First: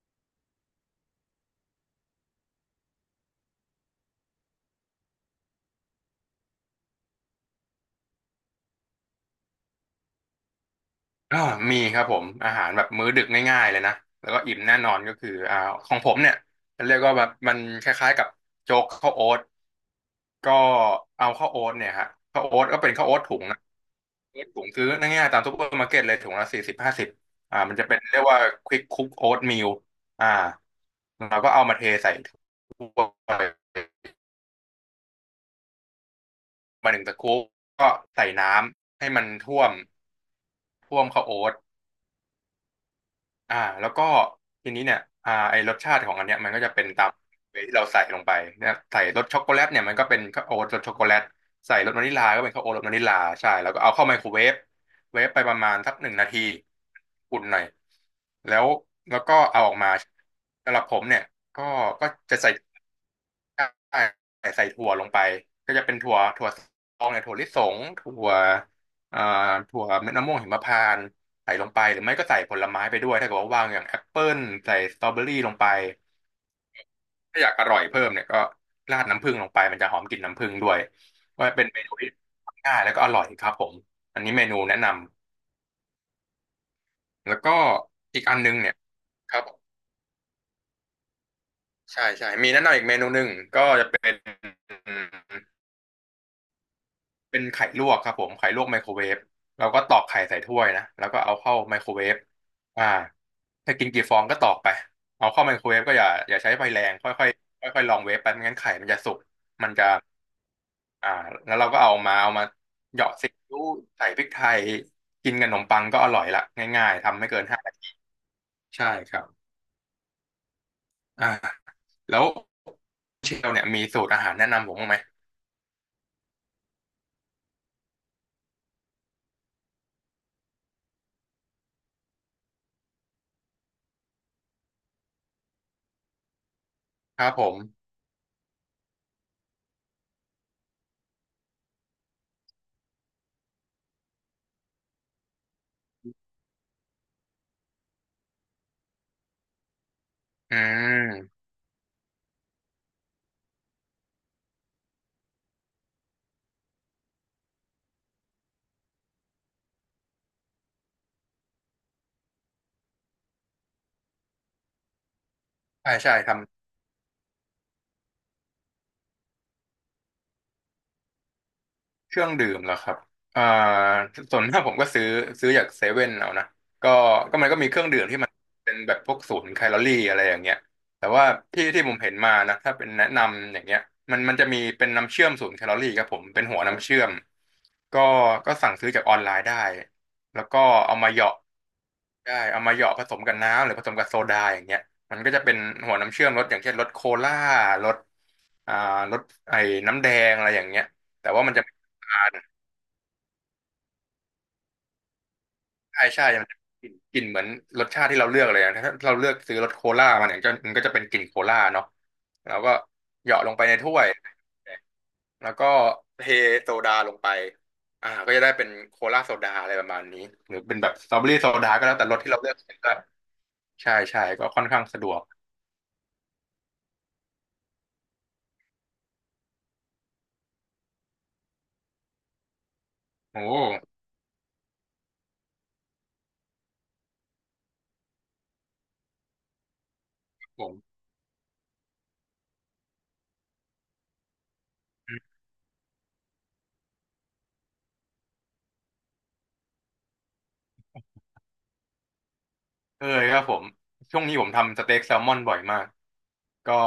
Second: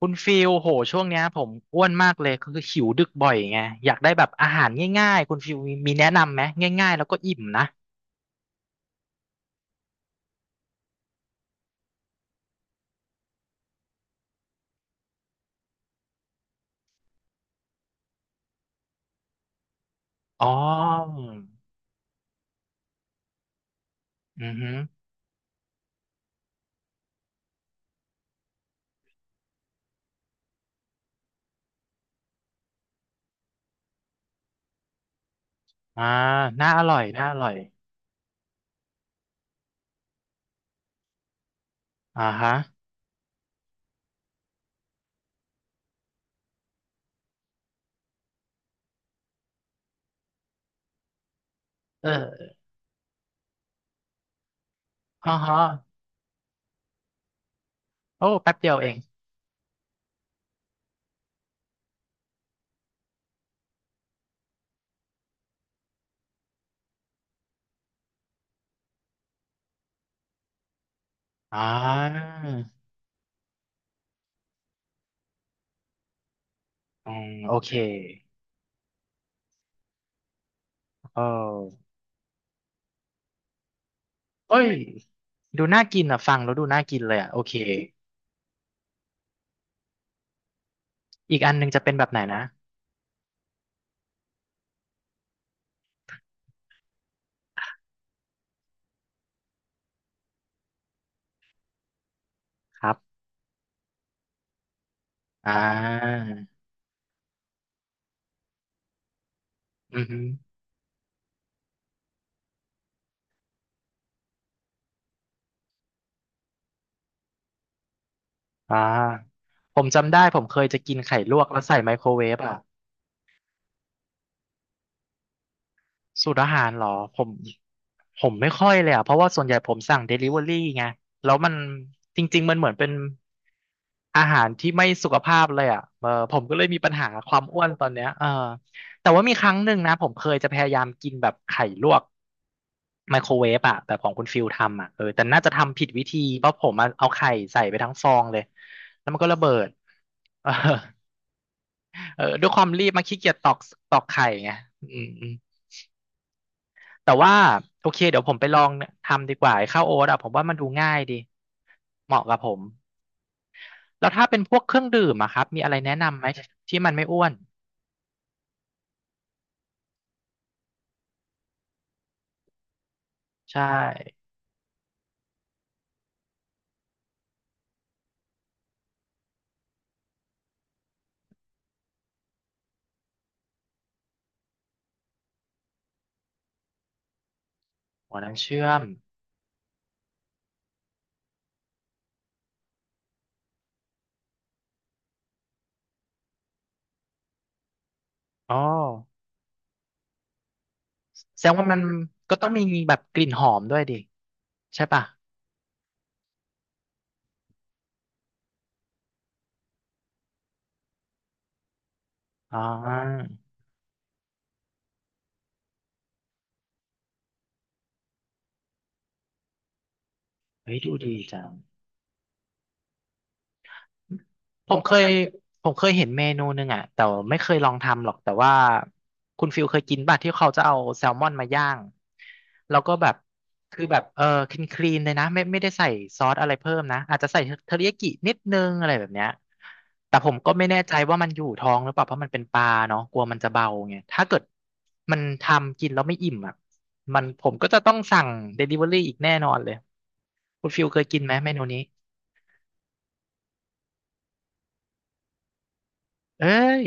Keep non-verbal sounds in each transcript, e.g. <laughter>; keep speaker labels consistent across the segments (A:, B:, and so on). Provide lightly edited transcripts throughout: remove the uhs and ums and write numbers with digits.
A: คุณฟิลโห ช่วงเนี้ยผมอ้วนมากเลย คือหิวดึกบ่อยไงอยากได้แบบอาหารง่ายๆ คุณฟิลมีแนะนำไหมง่ายๆแล้วก็อิ่มนะ
B: อ่ามีครับผมอาหารแบบมื้อดึกง่ายๆเลยนะแล้วก็อิ่มแน่นอนก็คือของผมเนี่ยเรียกว่าแบบมันคล้ายๆกับโจ๊กข้าวโอ๊ต
A: อ๋อ
B: ก็เอาข้าวโอ๊ตเนี่ยฮะข้าวโอ๊ตก็เป็นข้าวโอ๊ตถุงนะข้าวโอ๊ต
A: อือ
B: ถุง
A: ฮึ
B: ซื้อง่ายๆตามซุปเปอร์มาร์เก็ตเลยถุงละ40-50มันจะเป็นเรียกว่าควิกคุกโอ๊ตมิลอ่าเราก็เอามาเทใส่ถ้วย
A: อ่าน่าอ
B: มา
A: ร่
B: ห
A: อ
B: นึ่
A: ย
B: งตะ
A: น่าอ
B: คุ่ม
A: ร่อย
B: ก็ใส่น้ำให้มันท่วมท่วมข้าวโอ๊ต
A: อ่าฮะ
B: แล้วก็ทีนี้เนี่ยไอรสชาติของอันเนี้ยมันก็จะเป็นตามเวที่เราใส่ลงไปเนี่ยใส่รสช็อกโกแลตเนี่ยมันก็เป็นข้าวโอ๊ตรสช็อกโกแลตใส่รสวานิลลาก็
A: เออ
B: เป็นข้าวโอ๊ตรสวานิลลาใช่แล้วก็เอาเข้าไมโครเวฟเว
A: อ๋
B: ฟ
A: อ
B: ไปป
A: ฮะ
B: ระมาณสัก1 นาทีอุ่นหน่อย
A: โอ้แป๊
B: แล้
A: บ
B: ว
A: เดียวเอง
B: แล้วก็เอาออกมาสำหรับผมเนี่ยก็ก็จะใส่ใส่ถั่วลงไปก็จะเป็นถั่วซองเนี่ยถั่วลิสงอ่าถั่วเม็ดมะม่วงหิมพานต์ใส่
A: อ่
B: ลงไปหรือไม่
A: า
B: ก็ใส่ผลไม้ไปด้วยถ้าเกิดว่าว่างอย่างแอปเปิลใส่สตรอเบอรี่ลงไป
A: อืม
B: ถ้าอยา
A: โอ
B: กอ
A: เค
B: ร่อยเพิ่มเนี่ยก็ราดน้ำผึ้งลงไปมันจะหอมกลิ่นน้ำผึ้งด้วย
A: เอ
B: ว่าเป็นเม
A: อ
B: นูที่ทำง่ายแล้วก็อร่อยครับผมอันนี้เมนู
A: เอ้ย
B: แนะนำ
A: ดูน่ากินอ่ะฟังแล้วดูน่ากินเลยอ่ะ
B: แล้
A: โอ
B: ว
A: เค
B: ก็อีกอันนึงเนี่ยครับผม
A: อีกอันหนึงจะเป็นแบ
B: ใช่
A: บไหน
B: ใช่
A: นะ
B: มีแนะนำอีกเมนูหนึ่งก็จะเป็นไข่ลวกครับผมไข่ลวกไมโครเวฟเราก็ตอกไข่ใส่ถ้วยนะแล้วก็เอาเข้าไมโครเวฟ
A: ค
B: อ่า
A: รับ
B: ถ้ากินกี่ฟองก็ตอกไปเอาเข้าไม
A: อ่า
B: โครเวฟก็อย่าใช้ไฟแรงค่อยค่อยค่อยค่อยลองเวฟไปไม่งั้นไข่มันจะสุกมันจะ
A: อือฮึ
B: อ่าแล้วเราก็เอามาเหยาะซีอิ๊วใส่พริกไทยกินกับขนมปังก็อร่อยละง่ายๆทำไม่เกินห้านาที
A: อ่า
B: ใช่ครับ
A: ผมจำได้ผมเคยจะกินไข่
B: อ่า
A: ลวกแล้วใส่ไมโคร
B: แล้
A: เว
B: ว
A: ฟอ่ะ
B: เชลเนี่ยมีสูตรอาหารแนะนำผมบ้างไหม
A: สูตรอาหารเหรอผมผมไม่ค่อยเลยอ่ะเพราะว่าส่วนใหญ่ผมสั่งเดลิเวอรี่ไงแล้วมันจริงๆมันเหมือนเป็นอาหารที่ไม่สุขภาพเลยอ่ะเออผมก็เลยมีปัญหา
B: ค
A: ค
B: รับ
A: วา
B: ผ
A: ม
B: ม
A: อ้วนตอนเนี้ยเออแต่ว่ามีครั้งหนึ่งนะผมเคยจะพยายามกินแบบไข่ลวกไมโครเวฟอ่ะแบบของคุณฟิลทำอ่ะเออแต่น่าจะทำผิดวิธีเพราะผมอะเอาไข่ใส่ไปทั้งฟองเลยแล้วมันก็ระเบิด <laughs> เออ
B: อืม
A: เออด้วยความรีบมาขี้เกียจตอกตอกไข่ไงอืมอืมแต่ว่าโอเคเดี๋ยวผมไปลองทำดีกว่าไอ้ข้าวโอ๊ตอ่ะผมว่ามันดูง่ายดีเหมาะกับผมแล้วถ้าเป็นพวกเครื่องดื่มอะครับมีอะไร
B: ใช่
A: แนะ
B: ใช่
A: นำไหมที่มันไม่อ้วน
B: เครื่องดื่มเหรอครับอ่า
A: ใช่
B: ส่วนมากผมก็ซื้อจากเซเว่นเอานะก็ก็มันก็มีเครื่องดื่มที่มันเป็นแบบพวกศูนย์แคลอรี่อะไรอย่างเงี้ยแต่ว่าที่ที่ผมเห็นมานะถ้าเป็นแนะนำอย่างเงี้ยมันจะมีเป็นน้ำเชื่อมศูนย์แคลอรี่ครับผมเป็นหัวน้ำเชื่อมก็
A: หัวน้ำ
B: ก็
A: เชื่อ
B: สั่ง
A: ม
B: ซื้อจากออนไลน์ได้แล้วก็เอามาเหยาะเอามาเหยาะผสมกับน้ำหรือผสมกับโซดาอย่างเงี้ยมันก็จะเป็นหัวน้ำเชื่อมรสอย่างเช่นรสโคล่ารส
A: อ๋อ
B: อ่ารสไอ้น้ำแดงอะไรอย่างเงี้ยแต่
A: แส
B: ว่า
A: ด
B: มั
A: ง
B: นจะ
A: ว่า
B: ไม่
A: มัน
B: หวาน
A: ก็ต้องมีแบบกลิ่นหอมด้วยดิใช่ป่ะ
B: ใช่ใช่มันจะกลิ่นเหมือนรสชาติที่เราเลือกเลยนะถ้าเราเลือกซื้อรสโคล่ามาเนี่ยก็มันก็จะเป็นกลิ่นโคล่าเนาะแล้
A: อ๋อ
B: วก็เหยาะลงไปในถ้วยแล้วก็เทโซดาลงไปก็จะได้เป็นโคลาโซดาอะไรประมาณนี้หรือ
A: เฮ้
B: เป็
A: ย
B: นแบ
A: ดู
B: บสต
A: ดี
B: รอเบอรี่
A: จั
B: โซ
A: ง
B: ดาก็แล้วแต่รสที่เราเลือกก็ใช่ใช่ก็ค่อน
A: ผม
B: ข้าง
A: เค
B: สะ
A: ย
B: ดวก
A: ผมเคยเห็นเมนูหนึ่งอ่ะแต่ไม่เคยลองทำหรอกแต่ว่าคุณฟิลเคยกินป่ะที่เขาจะเอาแซลมอนมาย่างแล้วก็แบบ
B: โอ
A: คือ
B: ้
A: แบบเออคลีนคลีนเลยนะไม่ได้ใส่ซอสอะไรเพิ่มนะอาจจะใส่เทอริยากินิดนึงอะไรแบบเนี้ยแต่ผม
B: ผ
A: ก็ไม่
B: ม
A: แน่ใจว่ามันอยู่ท้องหรือเปล่าเพราะมันเป็นปลาเนาะกลัวมันจะเบาไงถ้าเกิดมันทำกินแล้วไม่อิ่มอ่ะมันผมก็จะต้องสั่งเดลิเวอรี่อีกแน่นอนเลยคุณฟิลเคยกินไหมเมนูนี้
B: เคยครับผมช่วงนี้ผมทำสเต็กแซลมอนบ่อยมาก
A: เอ้
B: ก็
A: ย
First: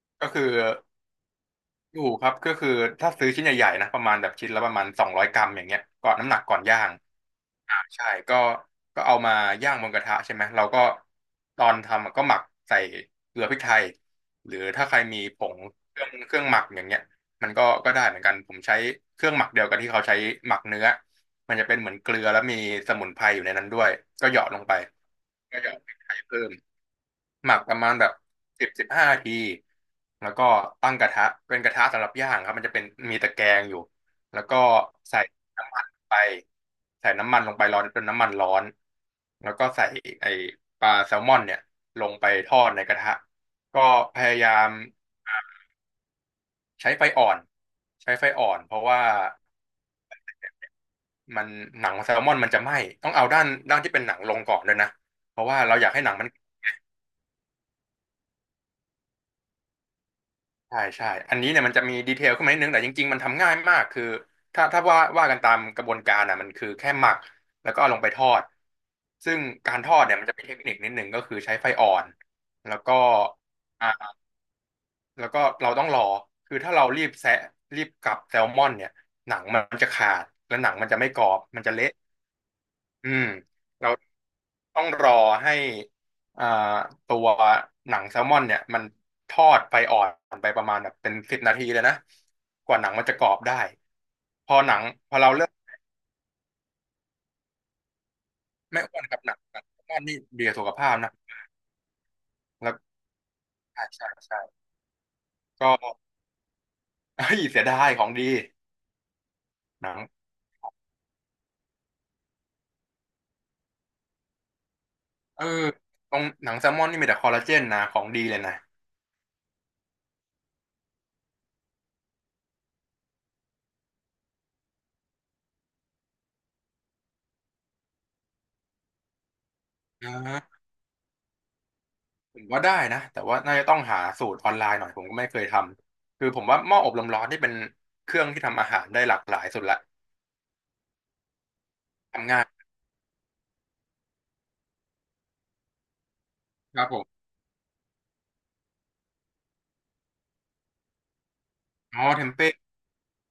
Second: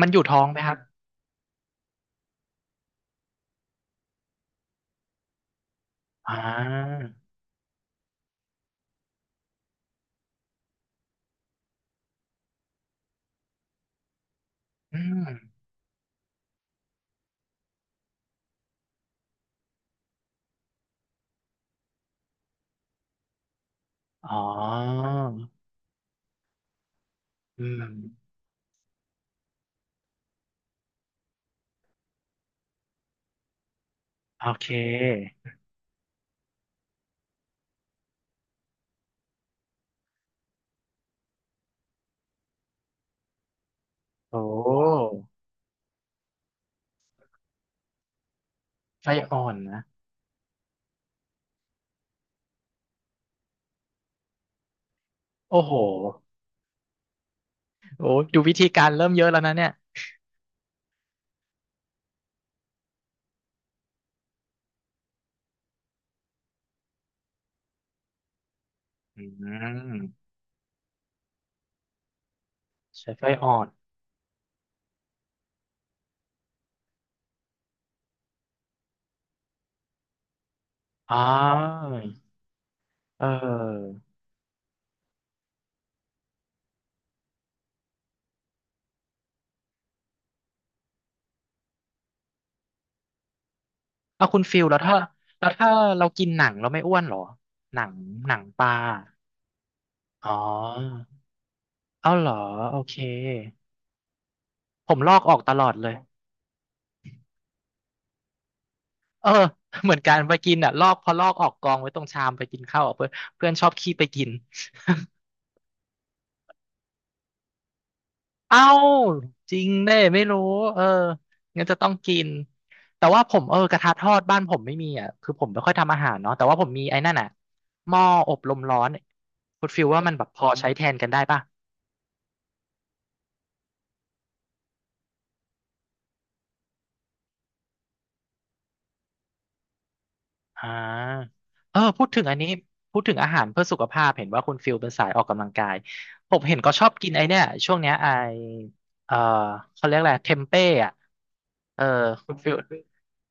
A: มันอยู่
B: ก็
A: ท้อ
B: คื
A: ง
B: อ
A: ไหมครับ
B: อยู่ครับก็คือถ้าซื้อชิ้นใหญ่ๆนะประมาณแบบชิ้นละประมาณ200 กรัมอย่างเงี้ยก่อนน้ำห
A: อ่า
B: นักก่อนย่างใช่ก็เอามาย่างบนกระทะใช่ไหมเราก็ตอนทำอะก็หมักใส่เกลือพริกไทยหรือถ้าใค
A: อื
B: รมีผง
A: ม
B: เครื่องหมักอย่างเงี้ยมันก็ได้เหมือนกันผมใช้เครื่องหมักเดียวกับที่เขาใช้หมักเนื้อมันจะเป็นเหมือนเกลือแล้วมีสมุนไพรอยู่ในนั้นด้วยก็เห
A: อ๋อ
B: ยาะลงไปก็เหยาะพริกไทยเพิ่ม หมัก
A: อื
B: ประ
A: ม
B: มาณแบบ10-15 นาทีแล้วก็ตั้งกระทะเป็นกระทะสำหรับย่างครับมันจะเป็นมีตะแกรงอยู่แล้ว
A: โอ
B: ก็
A: เค
B: ใส่น้ำมันไปใส่น้ำมันลงไปร้อนจนน้ำมันร้อนแล้วก็ใส่ไอ้ปลาแซลมอนเนี่ยลงไปทอดในกระทะก็พยา
A: โอ้
B: ยามใช้ไฟอ่อนใช้ไฟอ่อนเพราะว่า
A: ไส้อ่อนนะ
B: มันหนังแซลมอนมันจะไหม้ต้องเอาด้านที่เป็นหนังลงก่อนด้วยนะเพราะ
A: โอ้
B: ว่า
A: โห
B: เราอยากให้หนังมัน
A: โอ้ดูวิธีการเริ่มเยอะแล้วนะเนี่ย
B: ใช่ใช่อันนี้เนี่ยมันจะมีดีเทลขึ้นมานิดนึงแต่จริงๆมันทำง่ายมากคือถ้าว่ากันตามกระบวนการอ่ะมันคือแค่หมักแล้วก็เอาลงไปทอด
A: อื
B: ซึ่งการทอดเนี่ย
A: ม
B: มันจะมีเทคนิคนิดนึงก็คือใช้ไฟอ่อนแล้วก็
A: ใช้ไส้อ่อน
B: อ่าแล้วก็เราต้องรอคือถ้าเรารีบแซะรีบกลับแซลมอนเนี่ยหนังมันจะขาดและหนังมันจะไม่
A: อ๋อ
B: กรอบมันจะเละอื
A: เ
B: มเรา
A: ออ
B: ต้องรอให้อ่าตัวหนังแซลมอนเนี่ยมันทอดไฟอ่อนไปประมาณแบบเป็น10 นาทีเลยนะกว่าหนังมันจะกรอบได้
A: เอาคุณ
B: พอ
A: ฟิล
B: หนั
A: แล้ว
B: ง
A: ถ้า
B: พอเราเริ่
A: แล้ว
B: ม
A: ถ้าเรากินหนังเราไม่อ้วนเหรอ หนังหนังปลา
B: ไม่อ้วนกับหนังกับแซลมอนนี่
A: อ๋อ
B: ดีกับสุขภาพนะ
A: เอาเหรอ
B: แล้
A: โอ
B: ว
A: เค
B: ใช่ใช่ใช่
A: ผมลอกออกตลอด
B: ก็
A: เลย
B: เฮ้ยเสียดายของดี
A: เออ <laughs>
B: ห
A: เห
B: นั
A: มือ
B: ง
A: นกันไปกินอ่ะลอกพอลอกออกกองไว้ตรงชามไปกินข้าวอะเพื่อนเพื่อนชอบขี้ไปกิน
B: เออตรงหนังแซลมอนนี่มีแต่คอลลาเจนนะของดีเลย
A: <laughs>
B: นะ
A: เอ้าจริงเน่ไม่รู้เอองั้นจะต้องกินแต่ว่าผมเออกระทะทอดบ้านผมไม่มีอ่ะคือผมไม่ค่อยทำอาหารเนาะแต่ว่าผมมีไอ้นั่นอ่ะหม้ออบลมร้อนคุณฟิลว่า
B: อ่
A: มันแบบพอ
B: า
A: ใช้แทนกันได้ป่ะ
B: ผมว่าได้นะแต่ว่าน่าจะต้องหาสูตรออนไลน์หน่อยผมก็ไม่เคยทำคือผมว่าหม้ออบลมร้อนนี่เป็นเครื่องที่ทำอาหารได้หลากหลายสุดละ
A: อ่าเออพูดถึง
B: ทำ
A: อัน
B: ง่าย
A: นี้พูดถึงอาหารเพื่อสุขภาพเห็นว่าคุณฟิลเป็นสายออกกำลังกายผมเห็นก็
B: ค
A: ช
B: รั
A: อ
B: บ
A: บ
B: ผ
A: กินไอ้
B: ม
A: เนี่ยช่วงเนี้ยไอเอ่อเขาเรียกอะไรเทมเป้อะ เออ
B: อ๋อเทม
A: คุณ
B: เป้
A: ฟิล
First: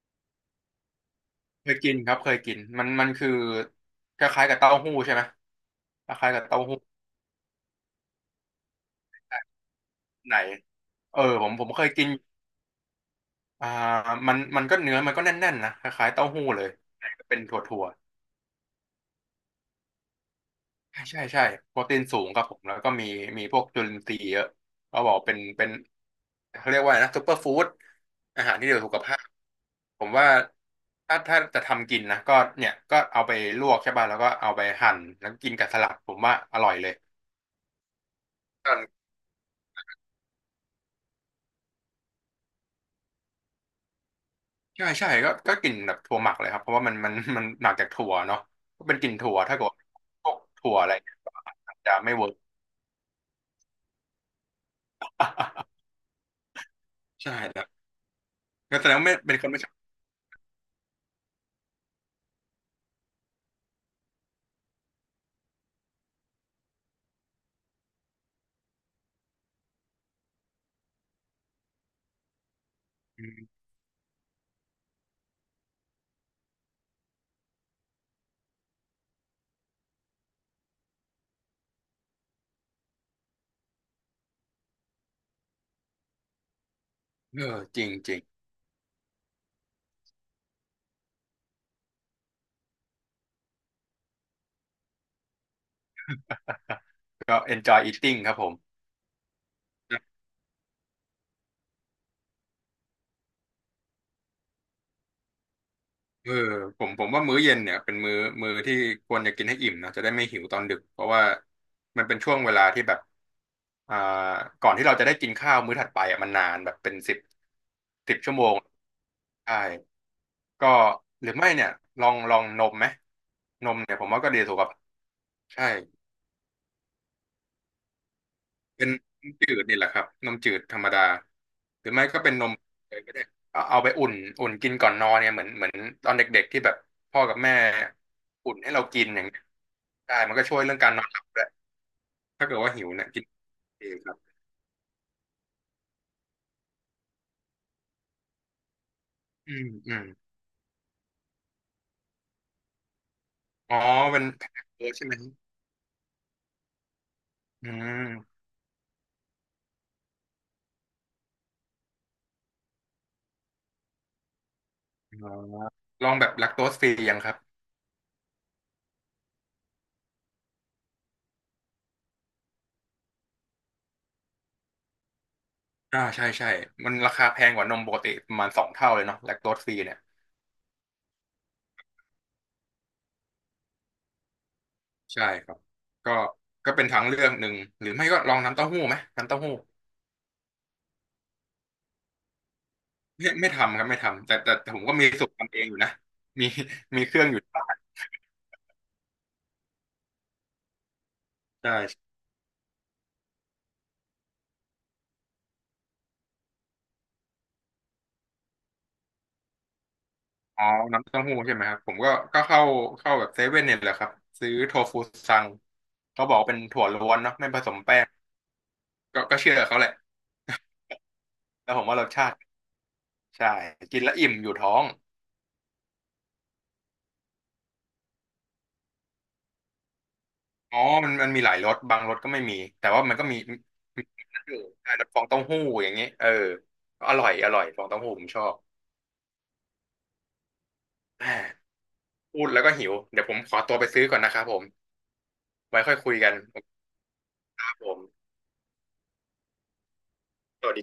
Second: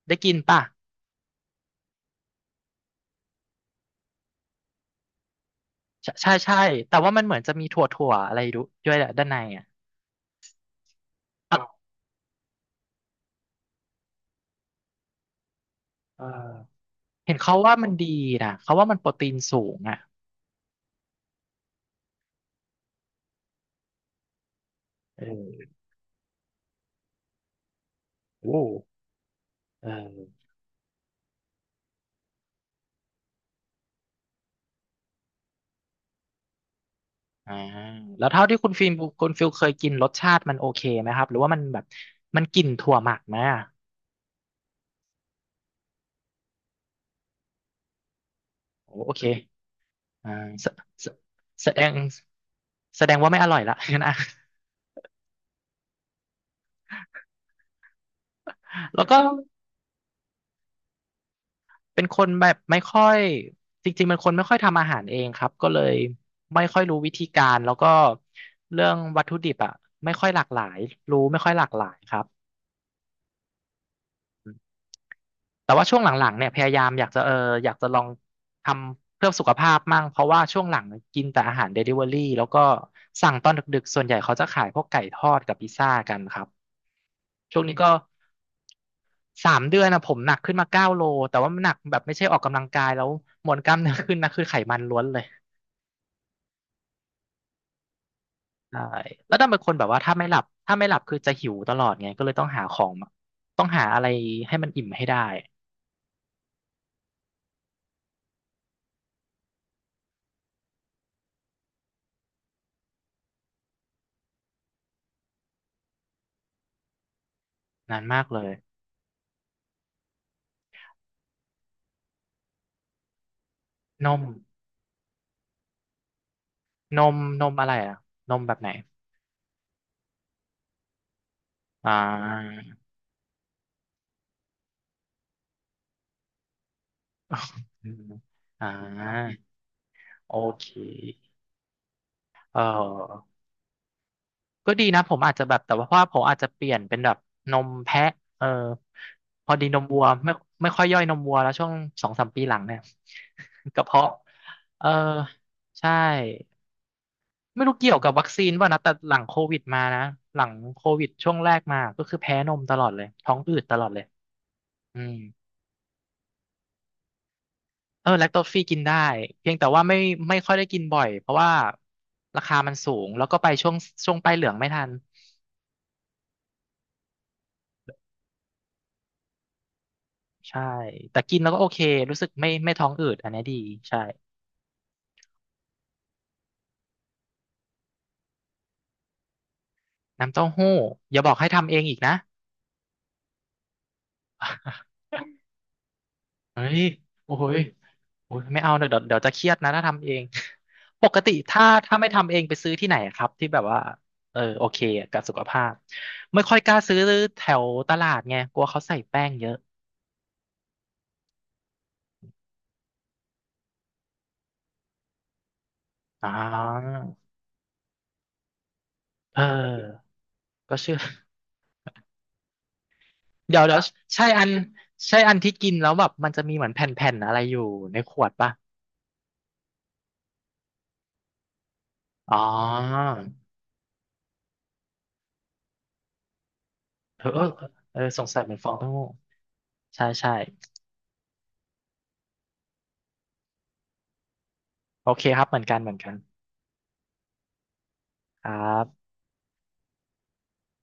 A: ได้กินป่ะ
B: เคยกินครับเคยกินมันคือคล้ายๆกับเต้าหู้ใช่ไหมค
A: ใช่
B: ล้า
A: ใช่
B: ยๆกับ
A: ใช่
B: เต้าหู้
A: แต่ว่ามันเหมือนจะมีถั่วถั่วอะไรดูด้วยแหละด้านในอ่ะ
B: ไหนเออผมเค
A: อ่ะ
B: ยกินอ่ามันก็เนื้อมันก็แน่นๆนะคล้ายๆ
A: เอ
B: เต้าหู้เลย
A: อเห็
B: เป็
A: น
B: นถ
A: เขาว่า
B: ั่ว
A: มันดีนะเขาว่ามันโปรตีนสูงอ่ะ
B: ๆใช่ใช่ใช่โปรตีนสูงครับผมแล้วก็มีพวกจุลินทรีย์เยอะเขาบอ
A: เ
B: กเป็น
A: ออ
B: เขาเรียกว่าอะไรนะซุปเปอร์ฟู้ดอา
A: โอ้
B: หารที่ดีต่อสุขภาพ
A: เอ
B: ผมว่า
A: อ
B: ถ้าจะทำกินนะก็เนี่ยก็เอาไปลวกใช่ป่ะแล้วก็เอาไปหั่นแล้วกินกับสลัดผมว่าอร่อยเลย
A: อ่าแล้วเท่าที่คุณ
B: กัน
A: ฟิลมคุณฟิลเคยกินรสชาติมันโอเคไหมครับหรือว่ามันแบบมันกลิ่นถั่วหมักไหมอ่ะ
B: ใช่ใช่ก็กลิ่นแบบถั่วหมักเลยครับเพราะว่ามันมัน <laughs> มันหมักจากถั่วเนาะก็
A: โอ้
B: เป็นก
A: โอ
B: ลิ่น
A: เค
B: ถั่วถ้าเกิดว่าพ
A: อ่า
B: วก
A: แส
B: ถั่วอะไร
A: แส
B: เนี่ยก็
A: แส
B: อาจ
A: ด
B: จะ
A: ง
B: ไม่เวิร์ก
A: แสดงว่าไม่อร่อยละ <laughs> งั้นอ่ะ
B: <laughs> ใช่ครับก็แสดง
A: แล้ว
B: ว่าไม่
A: ก็
B: เป็นคนไม่ชอบ
A: เป็นคนแบบไม่ค่อยจริงๆเป็นคนไม่ค่อยทำอาหารเองครับก็เลยไม่ค่อยรู้วิธีการแล้วก็เรื่องวัตถุดิบอ่ะไม่ค่อยหลากหลายรู้ไม่ค่อยหลากหลายครับ
B: อืม
A: แต่ว่าช่วงหลังๆเนี่ยพยายามอยากจะเอออยากจะลองทำเพื่อสุขภาพมั่งเพราะว่าช่วงหลังกินแต่อาหารเดลิเวอรี่แล้วก็สั่งตอนดึกๆส่วนใหญ่เขาจะขายพวกไก่ทอดกับพิซซ่ากันครับ
B: เออ
A: ช่วงนี้
B: จริ
A: ก็
B: งจริง
A: สามเดือนนะผมหนักขึ้นมาเก้าโลแต่ว่ามันหนักแบบไม่ใช่ออกกำลังกายแล้วมวลกล้ามเนื้อขึ้นนะคือไขมันล้วนเลย
B: ก็ enjoy eating ครับผม
A: ใช่แล้วดันเป็นคนแบบว่าถ้าไม่หลับถ้าไม่หลับคือจะหิวตลอดไงก็เลยต้องหาของต้องหาอะไรให้มันอิ่มให้ได้
B: เออผมว่ามื้อเย็นเนี่ยเป็นมื้อที่ควรจะกินให้อิ่มนะจะได้ไม่หิวตอนดึกเพราะว่ามันเป็นช่วงเวลาที่แบบอ่าก่อนที่เราจะได้กินข้าวมื้อถัดไปอ่ะมันนานแบบเป็นสิบ
A: นานมาก
B: ชั่ว
A: เล
B: โม
A: ย
B: งใช่ก็หรือไม่เนี่ยลองนมไหมนมเนี่ยผ
A: น
B: มว่า
A: ม
B: ก็ดีสุขภาพใช่
A: นมอะไรอ่ะนมแบบไหน
B: เป็นน้ำจืดนี่แหละครับนมจืดธรรมดาหรื
A: อ่
B: อไม่ก็เป็นนม
A: า
B: เลยก็ได้เอาไปอุ่นกินก่อนนอนเนี่ยเหมือนตอนเด็กๆที่แบบพ่อกับแม่
A: อืม
B: อุ่น
A: อ่
B: ให้เรากินอย่าง
A: า
B: เงี้ยได้มั
A: โอ
B: นก็ช่วย
A: เค
B: เรื่องการนอนหลับด้วยถ้าเกิ
A: เอ
B: ดว่าหิวเนี่ยกิน
A: อ
B: เองครับ
A: ก็ดีนะผมอาจจะแบบแต่ว่าเพราะว่าผมอาจจะเปลี่ยนเป็นแบบนมแพะเออพอ
B: อื
A: ดี
B: ม
A: นม
B: อื
A: วัว
B: ม
A: ไม่ค่อยย่อยนมวัวแล้วช่วงสองสามปีหลังเนี่ย <laughs>
B: อ๋อ
A: กระเพาะ
B: เป็นแพคเก
A: เออ
B: จใช่ไหม
A: ใช่ ไม่
B: อื
A: รู้เกี่ยวกับวัคซี
B: ม
A: นป่ะนะแต่หลังโควิดมานะหลังโควิดช่วงแรกมาก็คือแพ้นมตลอดเลยท้องอืดตลอดเลยอืม
B: อ๋อลองแบบแลคโตสฟรียังครับ
A: เออแลคโตฟรีกินได้เพียงแต่ว่าไม่ไม่ค่อยได้กินบ่อยเพราะว่าราคามันสูงแล้วก็ไปช่วงช่วงป้ายเหลืองไม่ทัน
B: อ่าใช่ใช่มันราคาแพงกว่านมปกติประมาณ2 เท่าเลยเนาะแลคโตสฟรีเนี่ย
A: ใช่แต่กินแล้วก็โอเครู้สึกไม่ท้องอืดอันนี้ดีใช่
B: ใช่ครับก็ก็เป็นทางเลือกหนึ่งหรือไม่ก็ลองน้ำเต้าหู้ไหมน้ำเต้าหู้
A: น้ำเต้าหู้อย่าบอกให้ทำเองอีกนะ
B: ไม่ทำครับไม่ทำแต่ผมก็มี
A: <laughs>
B: สูตรทำเองอยู่นะมี
A: เฮ้ย
B: มีเครื่อง
A: โอ้
B: อยู่ที่
A: ย
B: บ้าน
A: โอ้ยไม่เอาเดี๋ยวเดี๋ยวเดี๋ยวจะเครียดนะถ้าทำเอง <laughs> ปกติถ้า
B: ใช่
A: ไม่ทำเองไปซื้อที่ไหนครับที่แบบว่าเออโอเคกับสุขภาพไม่ค่อยกล้าซื้อแถวตลาดไงกลัวเขาใส่แป้งเยอะ
B: อ๋อน้ำเต้าหู้ใช่ไหมครับผมก็เข้าแบบเซเว่นเนี่ยแหละครับซื้อโทฟูซังเขา
A: อ่
B: บอกเป็นถั่ว
A: า
B: ล้วนเนาะไม่ผสมแป้งก็
A: เออ
B: เชื่อเขาแหละ
A: ก็เชื่อ
B: แล้วผมว่ารสชาติใช่
A: <laughs> เดี๋ยวเดี๋ยว
B: กินแล้ว
A: ใช่
B: อิ่ม
A: อั
B: อ
A: น
B: ยู่ท้อง
A: ที่กินแล้วแบบมันจะมีเหมือนแผ่นๆอะไรอยู่ในขวดป่ะ
B: อ๋อมันมีหลายรสบางรสก็
A: อ๋อ
B: ไม่มีแต่ว่ามันก็มีอยู่รสฟองเต้าหู้อย่างเงี้ยเอออ
A: เอ
B: ร่
A: อ
B: อย
A: เออ
B: อร่อยฟอง
A: เอ
B: เต้า
A: อ
B: หู้
A: ส
B: ผ
A: ง
B: มช
A: สัย
B: อ
A: เหมื
B: บ
A: อนฟองเต้าหู้ใช่ใช่
B: <sighs> แหม่พูดแล้วก็หิวเดี๋ยวผมขอตัวไปซื้อก่อนนะครับผม
A: โอเคครับเหมือนกัน
B: ไว้
A: เห
B: ค่
A: มื
B: อ
A: อ
B: ย
A: นกั
B: คุ
A: น
B: ยกันครับผม
A: ครับ
B: สวัสดี